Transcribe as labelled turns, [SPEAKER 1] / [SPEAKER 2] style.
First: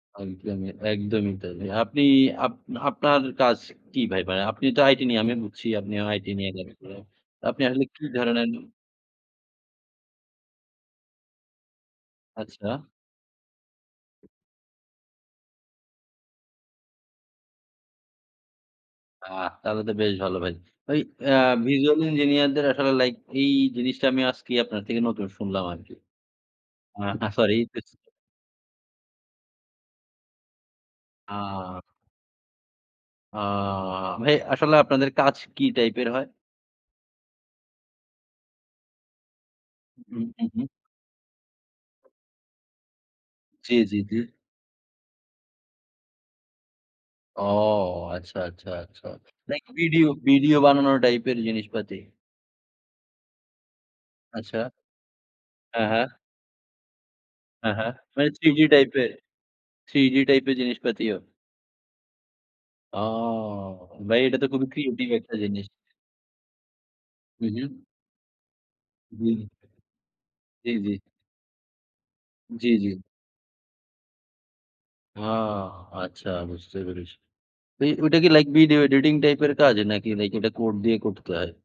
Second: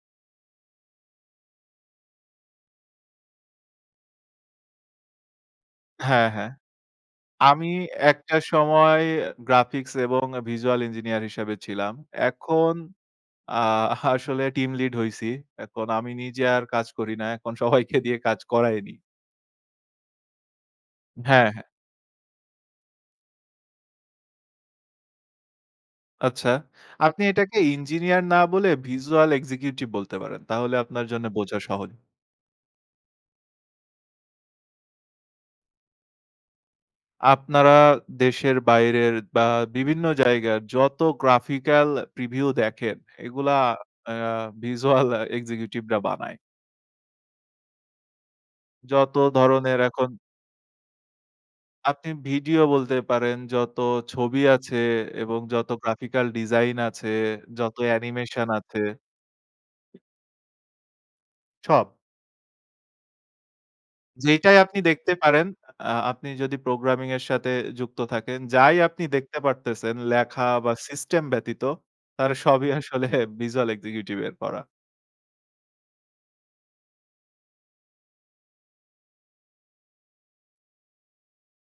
[SPEAKER 1] একদমই, একদমই তাই। এ আপনি আপ আপনার কাজ কি ভাই? ভাই আপনি তো আইটি নিয়ে আমি বুঝছি আপনি
[SPEAKER 2] হ্যাঁ,
[SPEAKER 1] আইটি নিয়ে
[SPEAKER 2] হ্যাঁ।
[SPEAKER 1] ব্যস্ত। তো আপনি
[SPEAKER 2] আমি
[SPEAKER 1] আসলে কি
[SPEAKER 2] একটা
[SPEAKER 1] ধরনের
[SPEAKER 2] সময় গ্রাফিক্স এবং visual engineer হিসেবে ছিলাম। এখন
[SPEAKER 1] আচ্ছা।
[SPEAKER 2] আ আসলে team lead হইছি। এখন আমি নিজে আর কাজ করি না, এখন সবাইকে দিয়ে কাজ করাই নিই।
[SPEAKER 1] আহ তাহলে তো বেশ ভালো ভাই। ভাই অ্যা
[SPEAKER 2] হ্যাঁ, হ্যাঁ।
[SPEAKER 1] visual engineer দের আসলে লাইক এই জিনিসটা আমি আজকেই আপনার থেকে নতুন শুনলাম আরকি।
[SPEAKER 2] আচ্ছা।
[SPEAKER 1] আ
[SPEAKER 2] আপনি
[SPEAKER 1] আ সরি।
[SPEAKER 2] এটাকে
[SPEAKER 1] [unintelligible]
[SPEAKER 2] ইঞ্জিনিয়ার না বলে visual executive বলতে পারেন। তাহলে আপনার জন্যে বোঝা
[SPEAKER 1] আ
[SPEAKER 2] সহজ।
[SPEAKER 1] আ ভাই আসলে আপনাদের কাজ কি টাইপের হয়?
[SPEAKER 2] আপনারা দেশের বাইরের বা
[SPEAKER 1] হু,
[SPEAKER 2] বিভিন্ন
[SPEAKER 1] হু, হু,
[SPEAKER 2] জায়গার
[SPEAKER 1] হু।
[SPEAKER 2] যত graphical preview দেখেন, এগুলা
[SPEAKER 1] জ্বী, জ্বী,
[SPEAKER 2] আ
[SPEAKER 1] জ্বী।
[SPEAKER 2] visual executive রা বানায়।
[SPEAKER 1] ও আচ্ছা, আচ্ছা, আচ্ছা।
[SPEAKER 2] যত
[SPEAKER 1] লাইক
[SPEAKER 2] ধরনের
[SPEAKER 1] ভিডিও
[SPEAKER 2] এখন
[SPEAKER 1] ভিডিও বানানোর টাইপের জিনিসপাতি।
[SPEAKER 2] আপনি ভিডিও বলতে পারেন, যত ছবি
[SPEAKER 1] আচ্ছা।
[SPEAKER 2] আছে এবং যত
[SPEAKER 1] হ্যাঁ, হ্যাঁ।
[SPEAKER 2] graphical design আছে,
[SPEAKER 1] হ্যাঁ,
[SPEAKER 2] যত
[SPEAKER 1] হ্যাঁ। মানে
[SPEAKER 2] অ্যানিমেশন
[SPEAKER 1] 3 ডি
[SPEAKER 2] আছে।
[SPEAKER 1] টাইপের 3 ডি টাইপের জিনিসপাতিও?
[SPEAKER 2] সব।
[SPEAKER 1] ও ভাই এইটা তো
[SPEAKER 2] যেইটাই
[SPEAKER 1] খুবই
[SPEAKER 2] আপনি
[SPEAKER 1] ক্রিয়েটিভ
[SPEAKER 2] দেখতে
[SPEAKER 1] একটা
[SPEAKER 2] পারেন,
[SPEAKER 1] জিনিস।
[SPEAKER 2] আ আপনি যদি প্রোগ্রামিং এর সাথে
[SPEAKER 1] হুম, হুম।
[SPEAKER 2] যুক্ত থাকেন, যাই আপনি দেখতে
[SPEAKER 1] হুম।
[SPEAKER 2] পারতেছেন লেখা
[SPEAKER 1] জ্বী,
[SPEAKER 2] বা
[SPEAKER 1] জ্বী।
[SPEAKER 2] সিস্টেম ব্যতীত, তারা সবই
[SPEAKER 1] জ্বী, জ্বী।
[SPEAKER 2] আসলে visual executive এর করা।
[SPEAKER 1] ও আচ্ছা বুঝতে পেরেছি। ভাই ওইটা কি লাইক ভিডিও এডিটিং টাইপ এর কাজ? নাকি লাইক ওটা কোড দিয়ে করতে হয়?